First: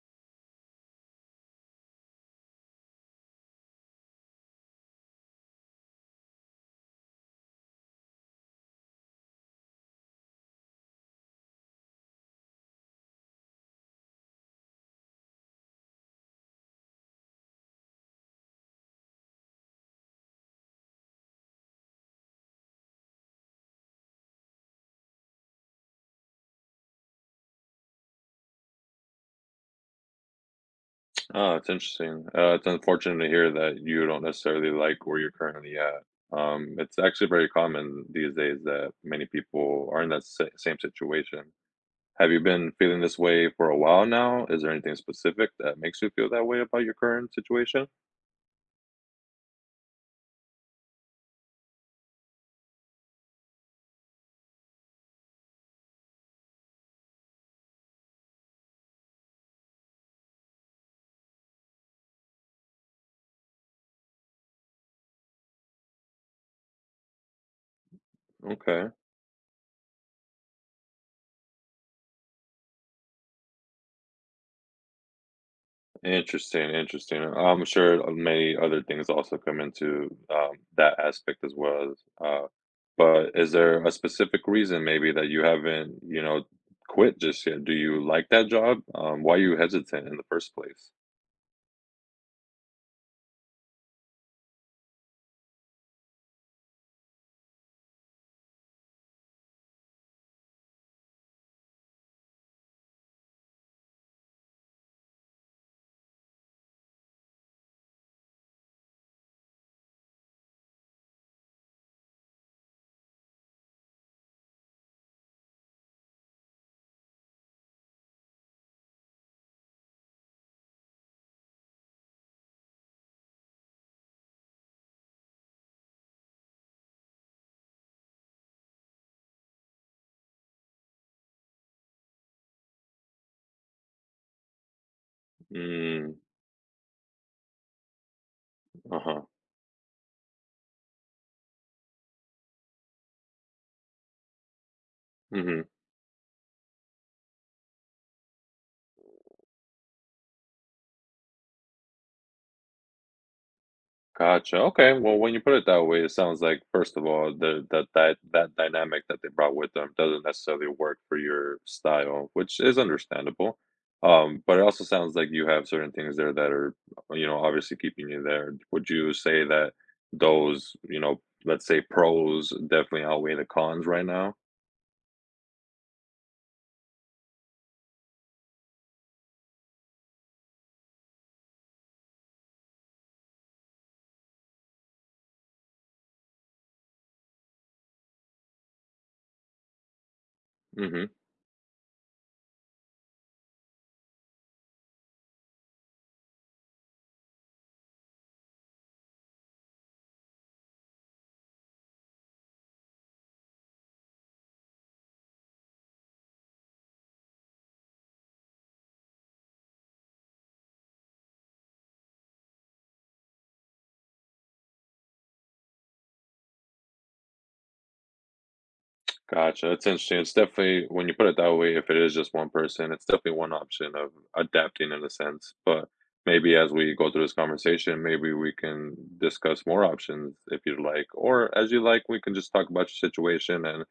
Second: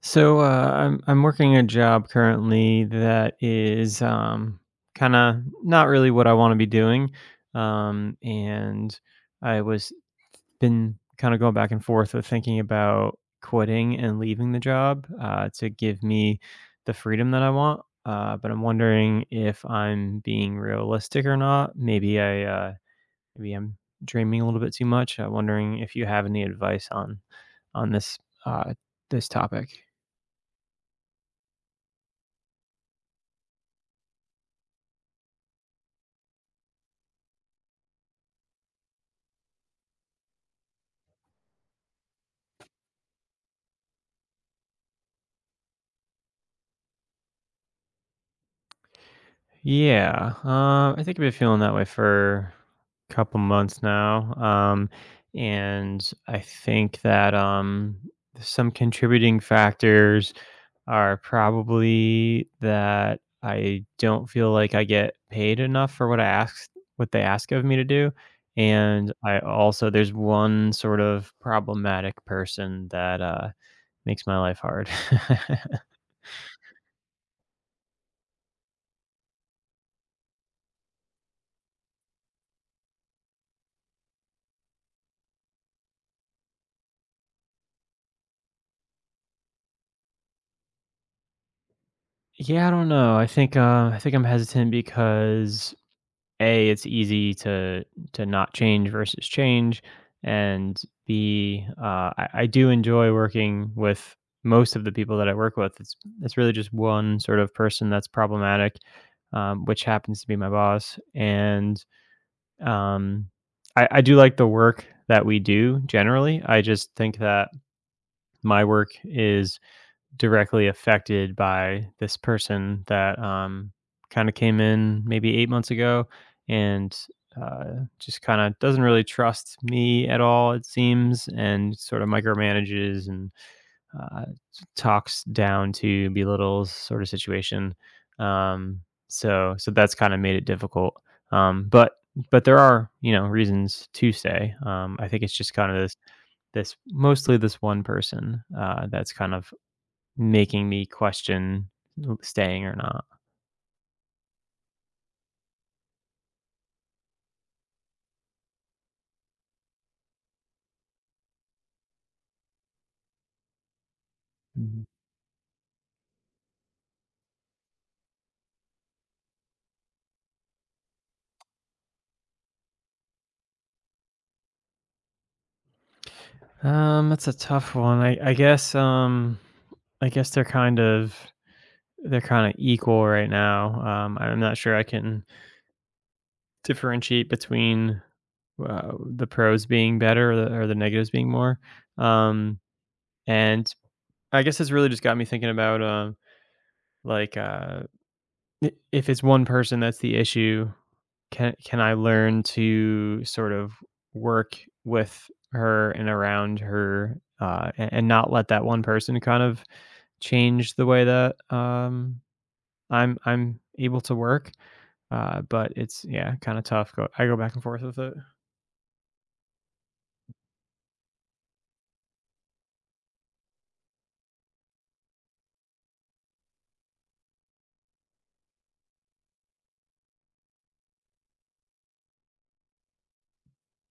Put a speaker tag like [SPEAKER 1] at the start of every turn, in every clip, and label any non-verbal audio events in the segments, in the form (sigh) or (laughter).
[SPEAKER 1] So I'm working a job currently that is kind of not really what I want to be doing, and I was been kind of going back and forth with thinking about quitting and leaving the job to give me the freedom that I want. But I'm wondering if I'm being realistic or not. Maybe I'm dreaming a little bit too much. I'm wondering if you have any advice on on uh, this topic.
[SPEAKER 2] Oh, it's interesting. It's unfortunate to hear that you don't necessarily like where you're currently at. It's actually very common these days that many people are in that same situation. Have you been feeling this way for a while now? Is there anything specific that makes you feel that way about your current situation?
[SPEAKER 1] Yeah, I think I've been feeling that way for a couple months now, and I think that some contributing factors are probably that I don't feel like I get paid enough for what I ask, what they ask of me to do,
[SPEAKER 2] Okay.
[SPEAKER 1] and I also there's one sort of problematic person that makes my life hard. (laughs)
[SPEAKER 2] Interesting, interesting. I'm sure many other things also come into, that aspect as well, uh, but is there a specific reason maybe that you haven't, you know, quit just yet? Do you like that job? Why are you hesitant in the first place?
[SPEAKER 1] Yeah, I don't know. I think I'm hesitant because A, it's easy to not change versus change, and B, I do enjoy working with most of the people that I work with. It's really just one sort of person that's problematic, which happens to be my boss. And um, I do like the work that we do generally. I just think that my work is directly affected by this person that kind of came in maybe 8 months ago and uh, just kind of doesn't really trust me at all, it seems, and sort of micromanages and uh, talks down to
[SPEAKER 2] Mm,
[SPEAKER 1] belittles sort of situation. Um,
[SPEAKER 2] uh-huh,
[SPEAKER 1] so that's kind of made it difficult. Um, but but there are you know reasons to stay. I think it's just
[SPEAKER 2] mhm.
[SPEAKER 1] kind of this mostly this one person that's kind of making me question staying or not.
[SPEAKER 2] Gotcha. Okay. Well, when you put it that way, it sounds like first of all, the that that that dynamic that they brought with them doesn't necessarily work for your style, which is understandable. But it also
[SPEAKER 1] Mhm.
[SPEAKER 2] sounds like you have certain things there that are, you know, obviously keeping you there. Would you say that those, you know, let's say pros definitely outweigh the cons right now?
[SPEAKER 1] That's a tough one. I guess, I guess they're kind of they're kinda equal right now. I'm not sure I can differentiate between, the pros being better or the negatives
[SPEAKER 2] Hmm.
[SPEAKER 1] being more. Um, and I guess it's really just got me thinking about. Like, I if it's one person that's the issue, can I learn to sort of work with her and around her, and not let that one person kind of change the way that, I'm able to work? But it's, yeah, kinda tough. Go I go back and forth with it.
[SPEAKER 2] Gotcha. That's interesting. It's definitely when you put it that way, if it is just one person, it's definitely one option of adapting in a sense. But maybe as we go through this conversation, maybe we can discuss more options if you'd like, or as you like, we can just talk about your situation. And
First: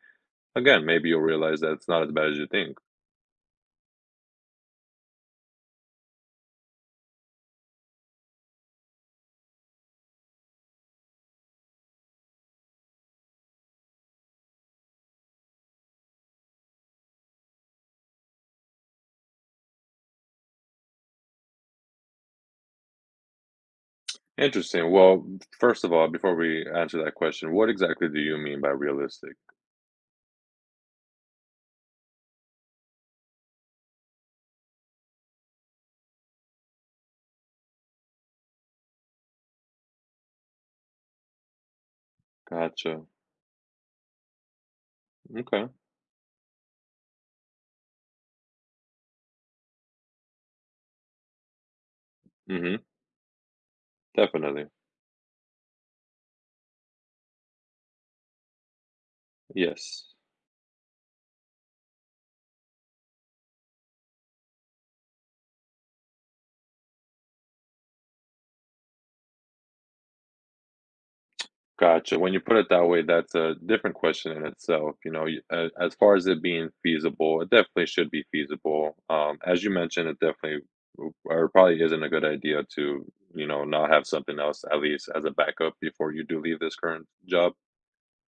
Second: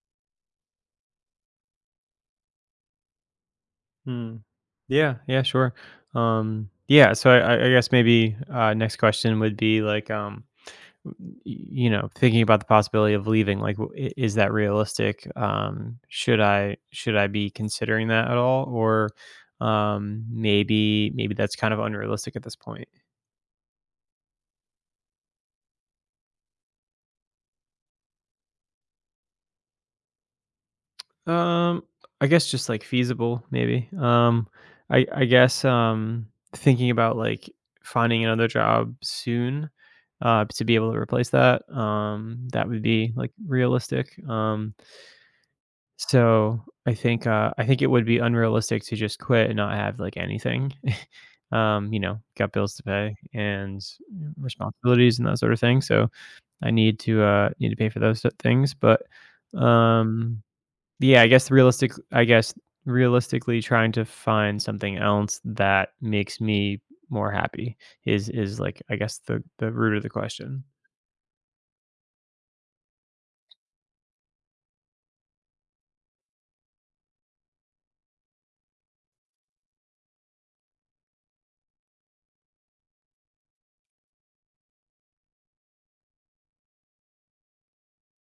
[SPEAKER 2] again, maybe you'll realize that it's not as bad as you think.
[SPEAKER 1] Hmm. Yeah, yeah, sure. Yeah, so I guess maybe, next question would be like, um, you know, thinking about the possibility of leaving, like is that realistic? Should I be considering that at all? Or maybe that's kind of unrealistic at this point.
[SPEAKER 2] Interesting. Well, first of all, before we answer that question, what exactly do you mean by realistic?
[SPEAKER 1] um I guess just like feasible maybe. I guess thinking about like finding another job soon, to be able to replace that, that would
[SPEAKER 2] Gotcha.
[SPEAKER 1] be like realistic.
[SPEAKER 2] Okay.
[SPEAKER 1] So, I think it would be unrealistic to just quit and not have, like, anything. (laughs) You know, got bills
[SPEAKER 2] Mm-hmm.
[SPEAKER 1] to pay and
[SPEAKER 2] Definitely.
[SPEAKER 1] responsibilities and that sort of thing, so I need to, need to pay for those things, but,
[SPEAKER 2] Yes.
[SPEAKER 1] um, yeah, I guess realistically trying to find something else that makes me more happy is, like, I guess the root of the question.
[SPEAKER 2] Gotcha. When you put it that way, that's a different question in itself. You know, as far as it being feasible, it definitely should be feasible. As you mentioned, it definitely or probably isn't a good idea to, you know, not have something else at least as a backup before you do leave this current job.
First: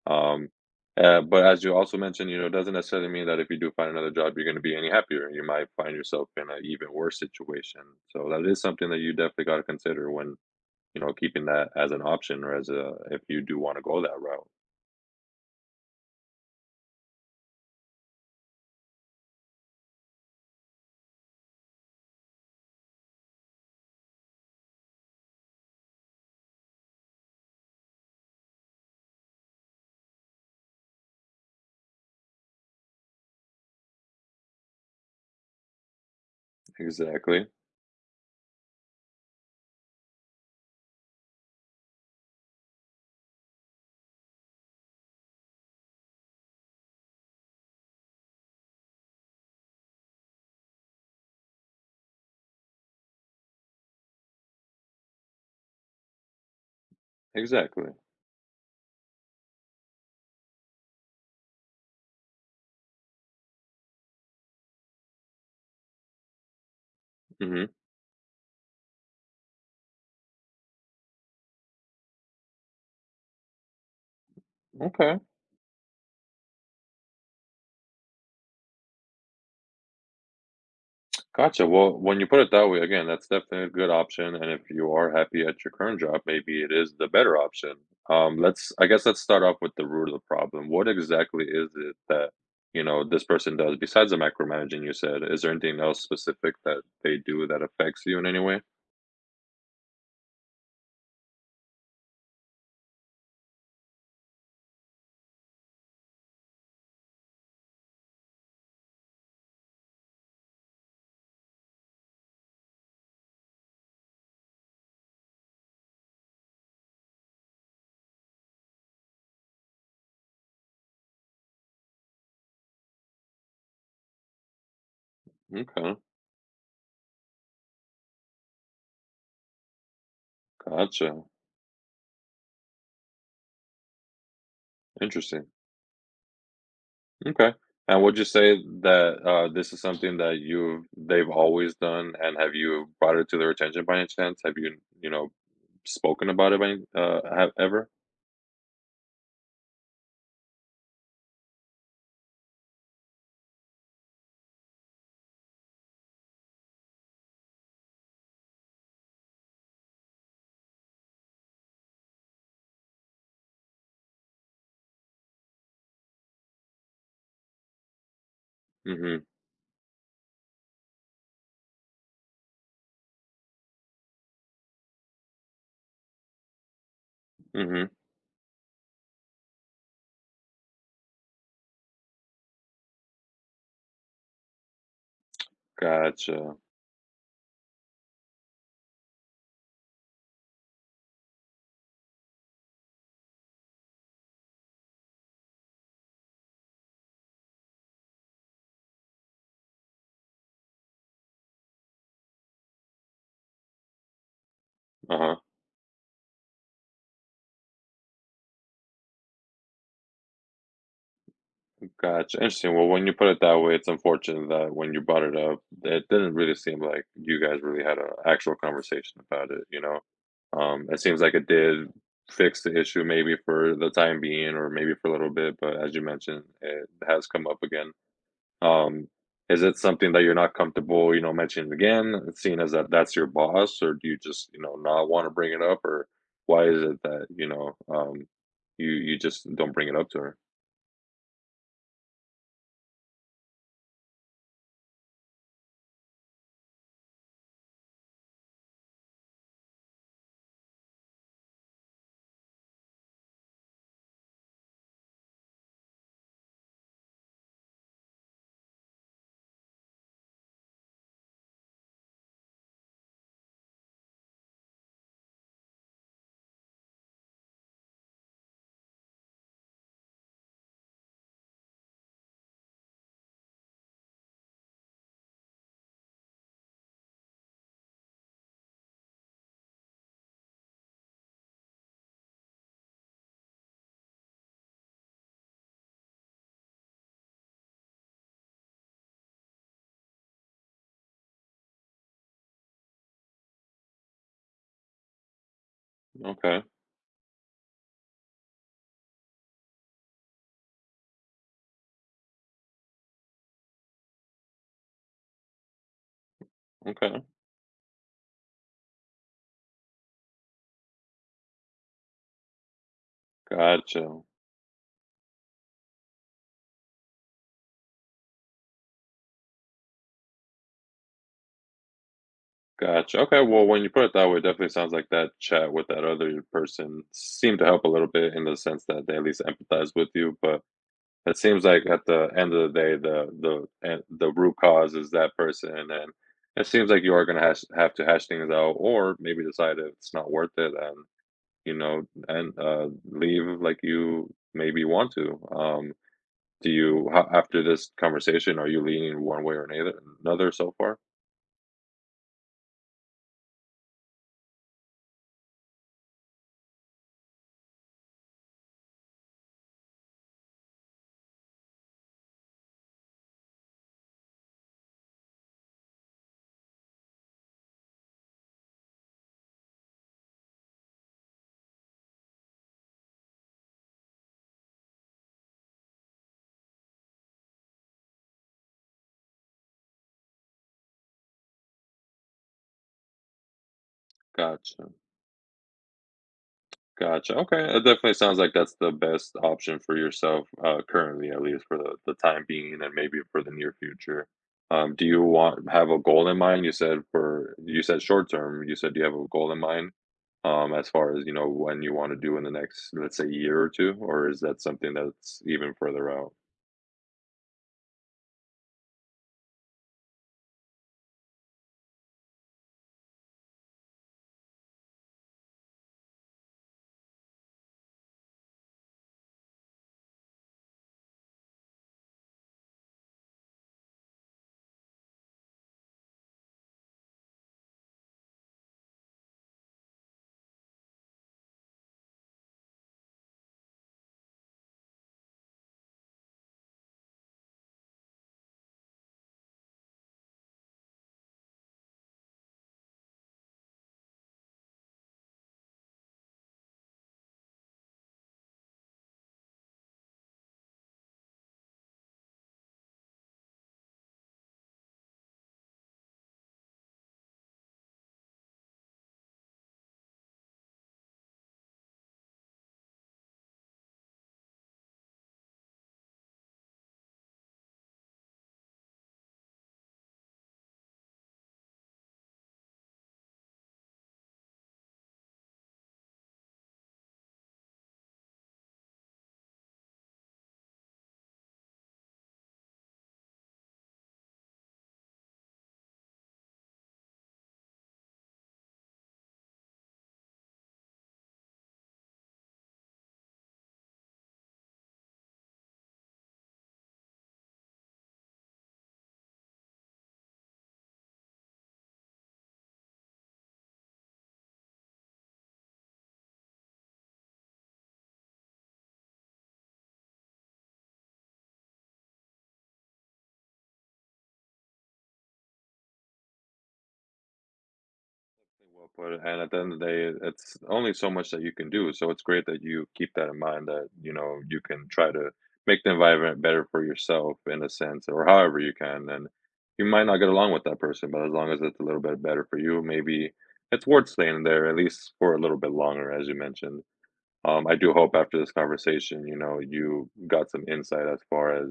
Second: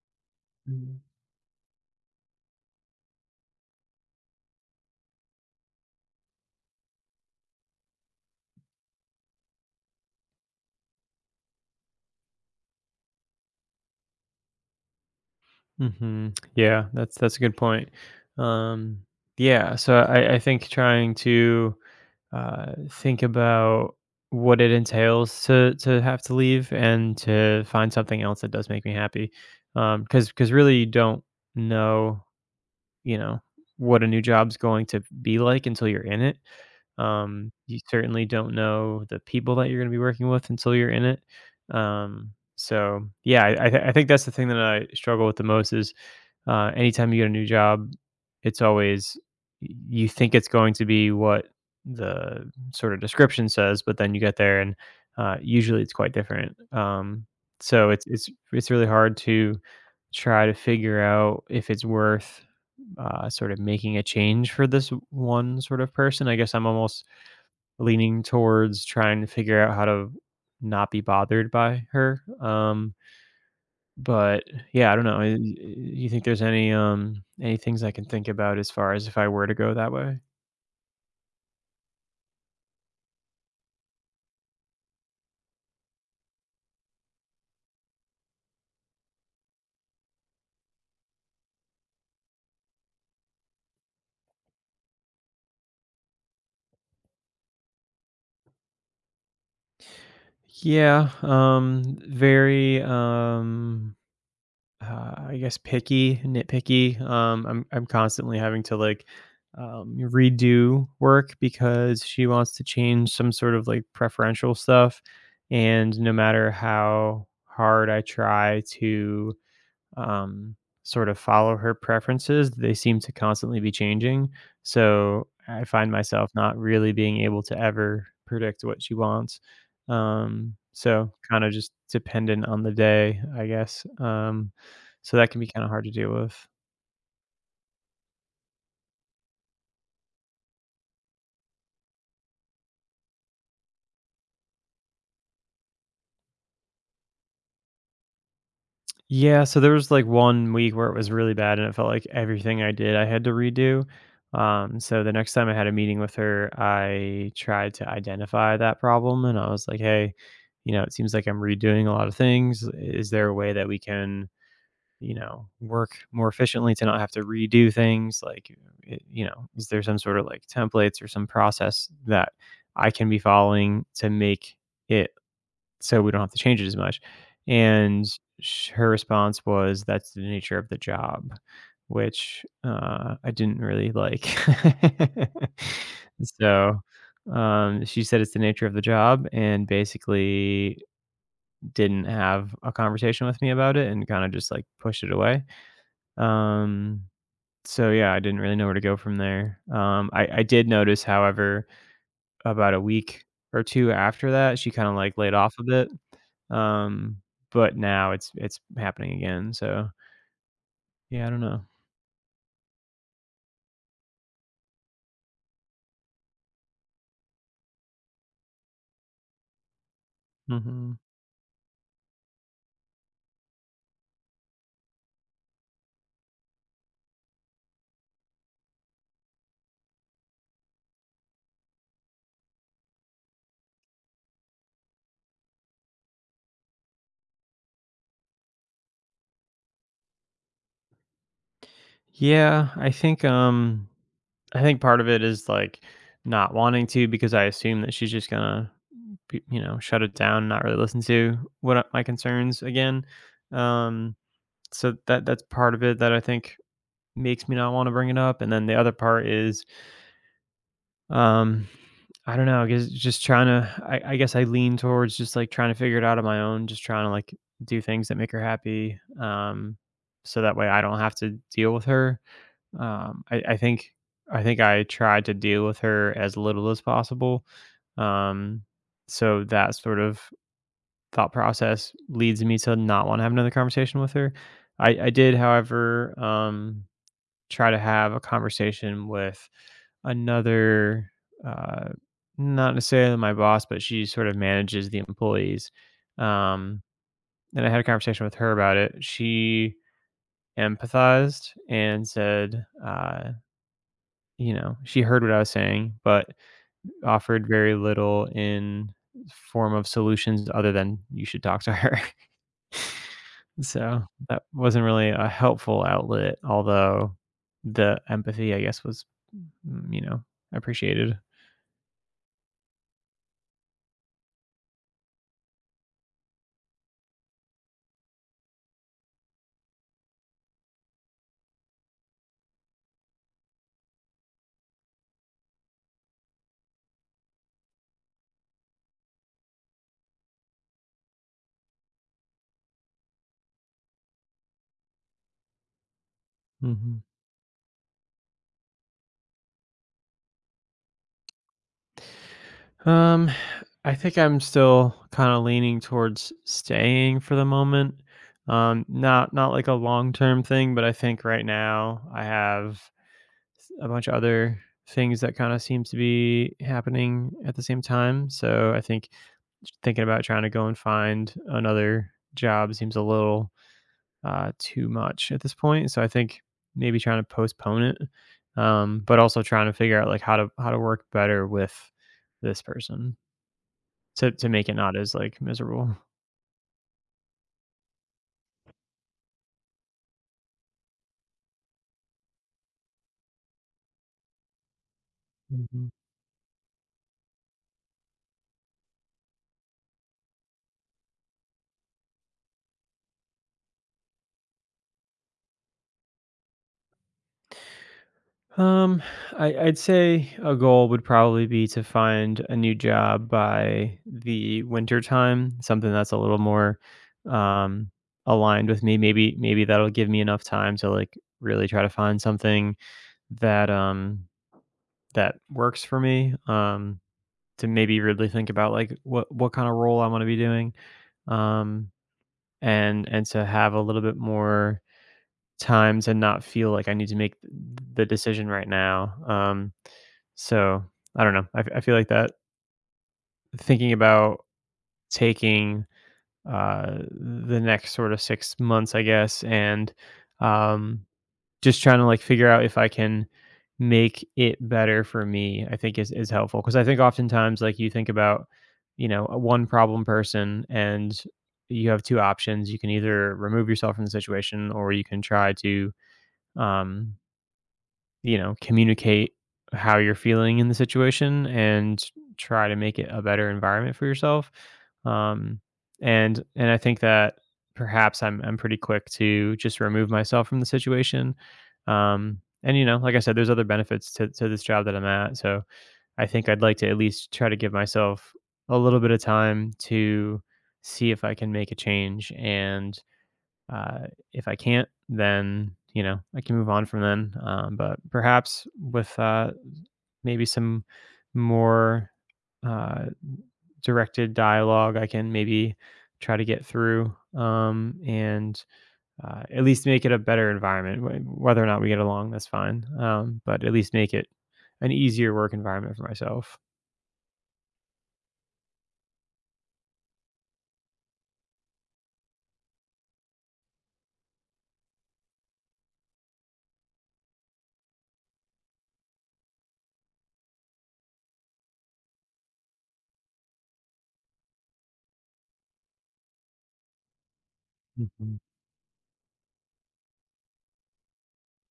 [SPEAKER 2] Um, but as you also mentioned, you know, it doesn't necessarily mean that if you do find another job, you're going to be any happier. You might find yourself in an even worse situation. So that is something that you definitely got to consider when you know, keeping that as an option or as a if you do wanna go that route.
[SPEAKER 1] Mhm. Yeah, that's a good point. Um, yeah, so I think trying to think about what it entails to have to leave and to find something else that does make me happy, because really you don't know you know what a new job's going to be like until you're in it,
[SPEAKER 2] Exactly,
[SPEAKER 1] you certainly don't know the people that you're going to be working with until you're in it. So yeah, I think that's the thing that I struggle with the most is anytime you get a new job, it's always you think it's going to be what the sort of description says, but then you get there and usually it's quite different. So
[SPEAKER 2] exactly.
[SPEAKER 1] it's really hard to try to figure out if it's worth sort of making a change for this one sort of person. I guess I'm almost
[SPEAKER 2] Mhm.
[SPEAKER 1] leaning towards trying to figure out how to not be bothered by her, but yeah, I don't know,
[SPEAKER 2] Okay,
[SPEAKER 1] I y you think there's any things I can think about as far as if I were to go that way?
[SPEAKER 2] gotcha. Well, when you put it that way, again, that's definitely a good option, and if you are happy at your current job, maybe it is the better option. Let's I guess let's start off with the root of the problem. What exactly is it that, you know, this person does besides the micromanaging you said? Is there anything else specific that they do that affects you in any way?
[SPEAKER 1] Yeah, I guess picky, nitpicky. I'm constantly having to like redo work because she wants to change some sort of like preferential stuff, and no matter how hard I try to um, sort of follow her preferences. They seem to constantly be changing. So I find
[SPEAKER 2] Okay,
[SPEAKER 1] myself not really being able to ever predict what she wants. So
[SPEAKER 2] gotcha.
[SPEAKER 1] kind of just dependent on the day, I guess. So that can
[SPEAKER 2] Interesting.
[SPEAKER 1] be kind of hard to deal with.
[SPEAKER 2] Okay. And would you say that this is something that you they've always done, and have you brought it to their attention by any chance? Have you you know spoken about it by any, have ever?
[SPEAKER 1] Yeah, so there was like 1 week where it was really bad and it felt like everything I did I had to redo. So the next time I had a meeting with her, I tried to identify that problem and I was like, hey, you know, it seems like I'm redoing a lot of things. Is there a way that we can, you know, work more efficiently to not have to redo things? Like,
[SPEAKER 2] Mm-hmm.
[SPEAKER 1] you know, is there some sort of like templates or some process that I can be following to make it so we don't have to change it as much.
[SPEAKER 2] Mm-hmm.
[SPEAKER 1] And sh her response was, "That's the nature of the job," which, I didn't really like. (laughs)
[SPEAKER 2] Gotcha.
[SPEAKER 1] So, she said it's the nature of the job and basically didn't have a conversation with me about it and kinda just, like, pushed it away. Um, so yeah, I didn't really know where to go from there. I did notice, however, about a week or 2 after that, she kinda, like, laid
[SPEAKER 2] Uh-huh.
[SPEAKER 1] off a bit, um, but now it's happening again, so, yeah, I don't know.
[SPEAKER 2] Gotcha. Interesting. Well, when you put it that way, it's unfortunate that when you brought it up, it didn't really seem like you guys really had an actual conversation about it, you know?
[SPEAKER 1] Mhm.
[SPEAKER 2] It seems like it did fix the issue maybe for the time being or maybe for a little bit, but as you mentioned, it has come up again. Um, is it something that you're not comfortable, you know, mentioning again, seeing as that that's your boss, or do you just, you know, not want to bring it up, or why is it that, you know, you you just don't bring it up to her?
[SPEAKER 1] Yeah, I think part of it is, like, not wanting to because I assume that she's just gonna be, you know, shut it down, not really listen to what, my concerns again, um, so that that's part of it that I think makes me not wanna bring it up, and then the other part is, um, I don't know, I guess just trying to I guess I lean towards just, like, trying to figure it out on my own, just trying to, like, do things that make her happy, so that way I don't have to deal with her. I think I think I tried to deal with her as little as possible, um, so that sort of thought process leads me to not wanna have another conversation with her. I did, however, try to have a conversation with another uh not necessarily my boss, but she sort of manages the employees,
[SPEAKER 2] Okay,
[SPEAKER 1] um and I had a conversation with her about it. She empathized and said, you know, she heard what I was saying, but
[SPEAKER 2] okay,
[SPEAKER 1] offered very little in form of solutions other than you should talk to her. So,
[SPEAKER 2] gotcha,
[SPEAKER 1] that wasn't really a helpful outlet, although the empathy, I guess, was, you know, appreciated.
[SPEAKER 2] gotcha. Okay, well, when you put it that way, it definitely sounds like that chat with that other person seemed to help a little bit in the sense that they at least empathize with you, but it seems like at the end of the day, the root cause is that person, and then it seems like you are gonna hash have to hash things out, or maybe decide if it's not worth it, and you know, and leave like you maybe want to. Do
[SPEAKER 1] Mhm.
[SPEAKER 2] you after this conversation, are you leaning one way or another? Another so far?
[SPEAKER 1] Um, I think I'm still kinda leaning towards staying for the moment. Not not like a long-term thing, but I think right now I have a bunch of other things that kind of seems to be happening at the same time. So I think thinking about trying to go and find another job seems a little too much at this point. So I think maybe trying to postpone it, but also trying to figure out like how to work better with this person to make it
[SPEAKER 2] Gotcha.
[SPEAKER 1] not as like miserable.
[SPEAKER 2] Gotcha, okay, it definitely sounds like that's the best option for yourself, currently, at least for the time being and maybe for the near future. Do you want
[SPEAKER 1] Mm-hmm.
[SPEAKER 2] have a goal in mind? You said for you said short term, you said you have a goal in mind, as far as, you know, when you wanna do in the next, let's say, year or 2, or is that something that's even further out?
[SPEAKER 1] Um, I'd say a goal would probably be to find a new job by the winter time, something that's a little more um, aligned with me. Maybe maybe that'll give me enough time to like really try to find something that that works for me. To maybe really think about like what kind of role I want to be doing. Um, and to have a little bit more times and not feel like I need to make th the decision right now, so I don't know. I feel like that thinking about taking, the next sort of 6 months, I guess, and, um, just trying to, like, figure out if I can make it better for me, I think is helpful because I think oftentimes, like, you think about, you know, a one problem person and you have 2 options. You can either remove yourself from the situation or you can try to, um you know, communicate how you're feeling in the situation and try to make it a better environment for yourself. Um, and I think that perhaps I'm pretty quick to just remove myself from the situation. And you know, like I said, there's other benefits to this job that I'm at. So I think I'd like to at least try to give myself a little bit of time to see if I can make a change and uh, if I can't, then, you know, I can move on from then. But perhaps with maybe some more uh, directed dialogue, I can maybe try to get through, and at least make it a better environment. Whether or not we get along, that's fine. But at least make it an easier work environment for myself.
[SPEAKER 2] Well put, and at the end of the day, it's only so much that you can do. So it's great that you keep that in mind that, you know, you can try to make the environment better for yourself in a sense, or however you can. And you might not get along with that person, but as long as it's a little bit better for you, maybe it's worth staying there at least for a little bit longer, as you mentioned. I do hope after
[SPEAKER 1] Mhm.
[SPEAKER 2] this conversation, you know, you got some insight as far as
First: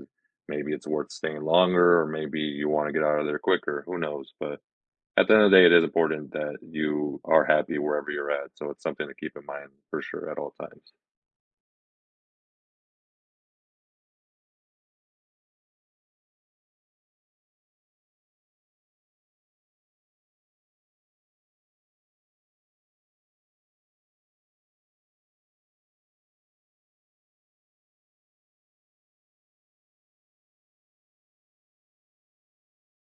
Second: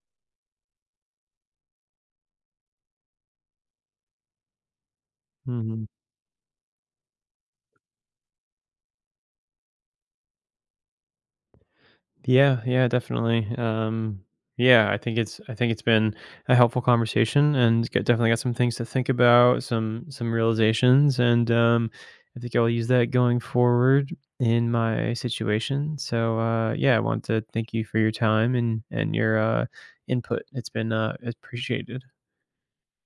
[SPEAKER 2] maybe it's worth staying longer, or maybe you want to get out of there quicker. Who knows? But at the end of the day, it is
[SPEAKER 1] Mhm.
[SPEAKER 2] important that you are happy wherever you're at, so it's something to keep in mind for sure at all times.
[SPEAKER 1] Yeah, yeah, definitely. Yeah, I think it's been a helpful conversation, and it's got, definitely got some things to think about, some realizations, and I think I'll use that going forward in my situation. So yeah, I want to thank you for your time and your input. It's been appreciated.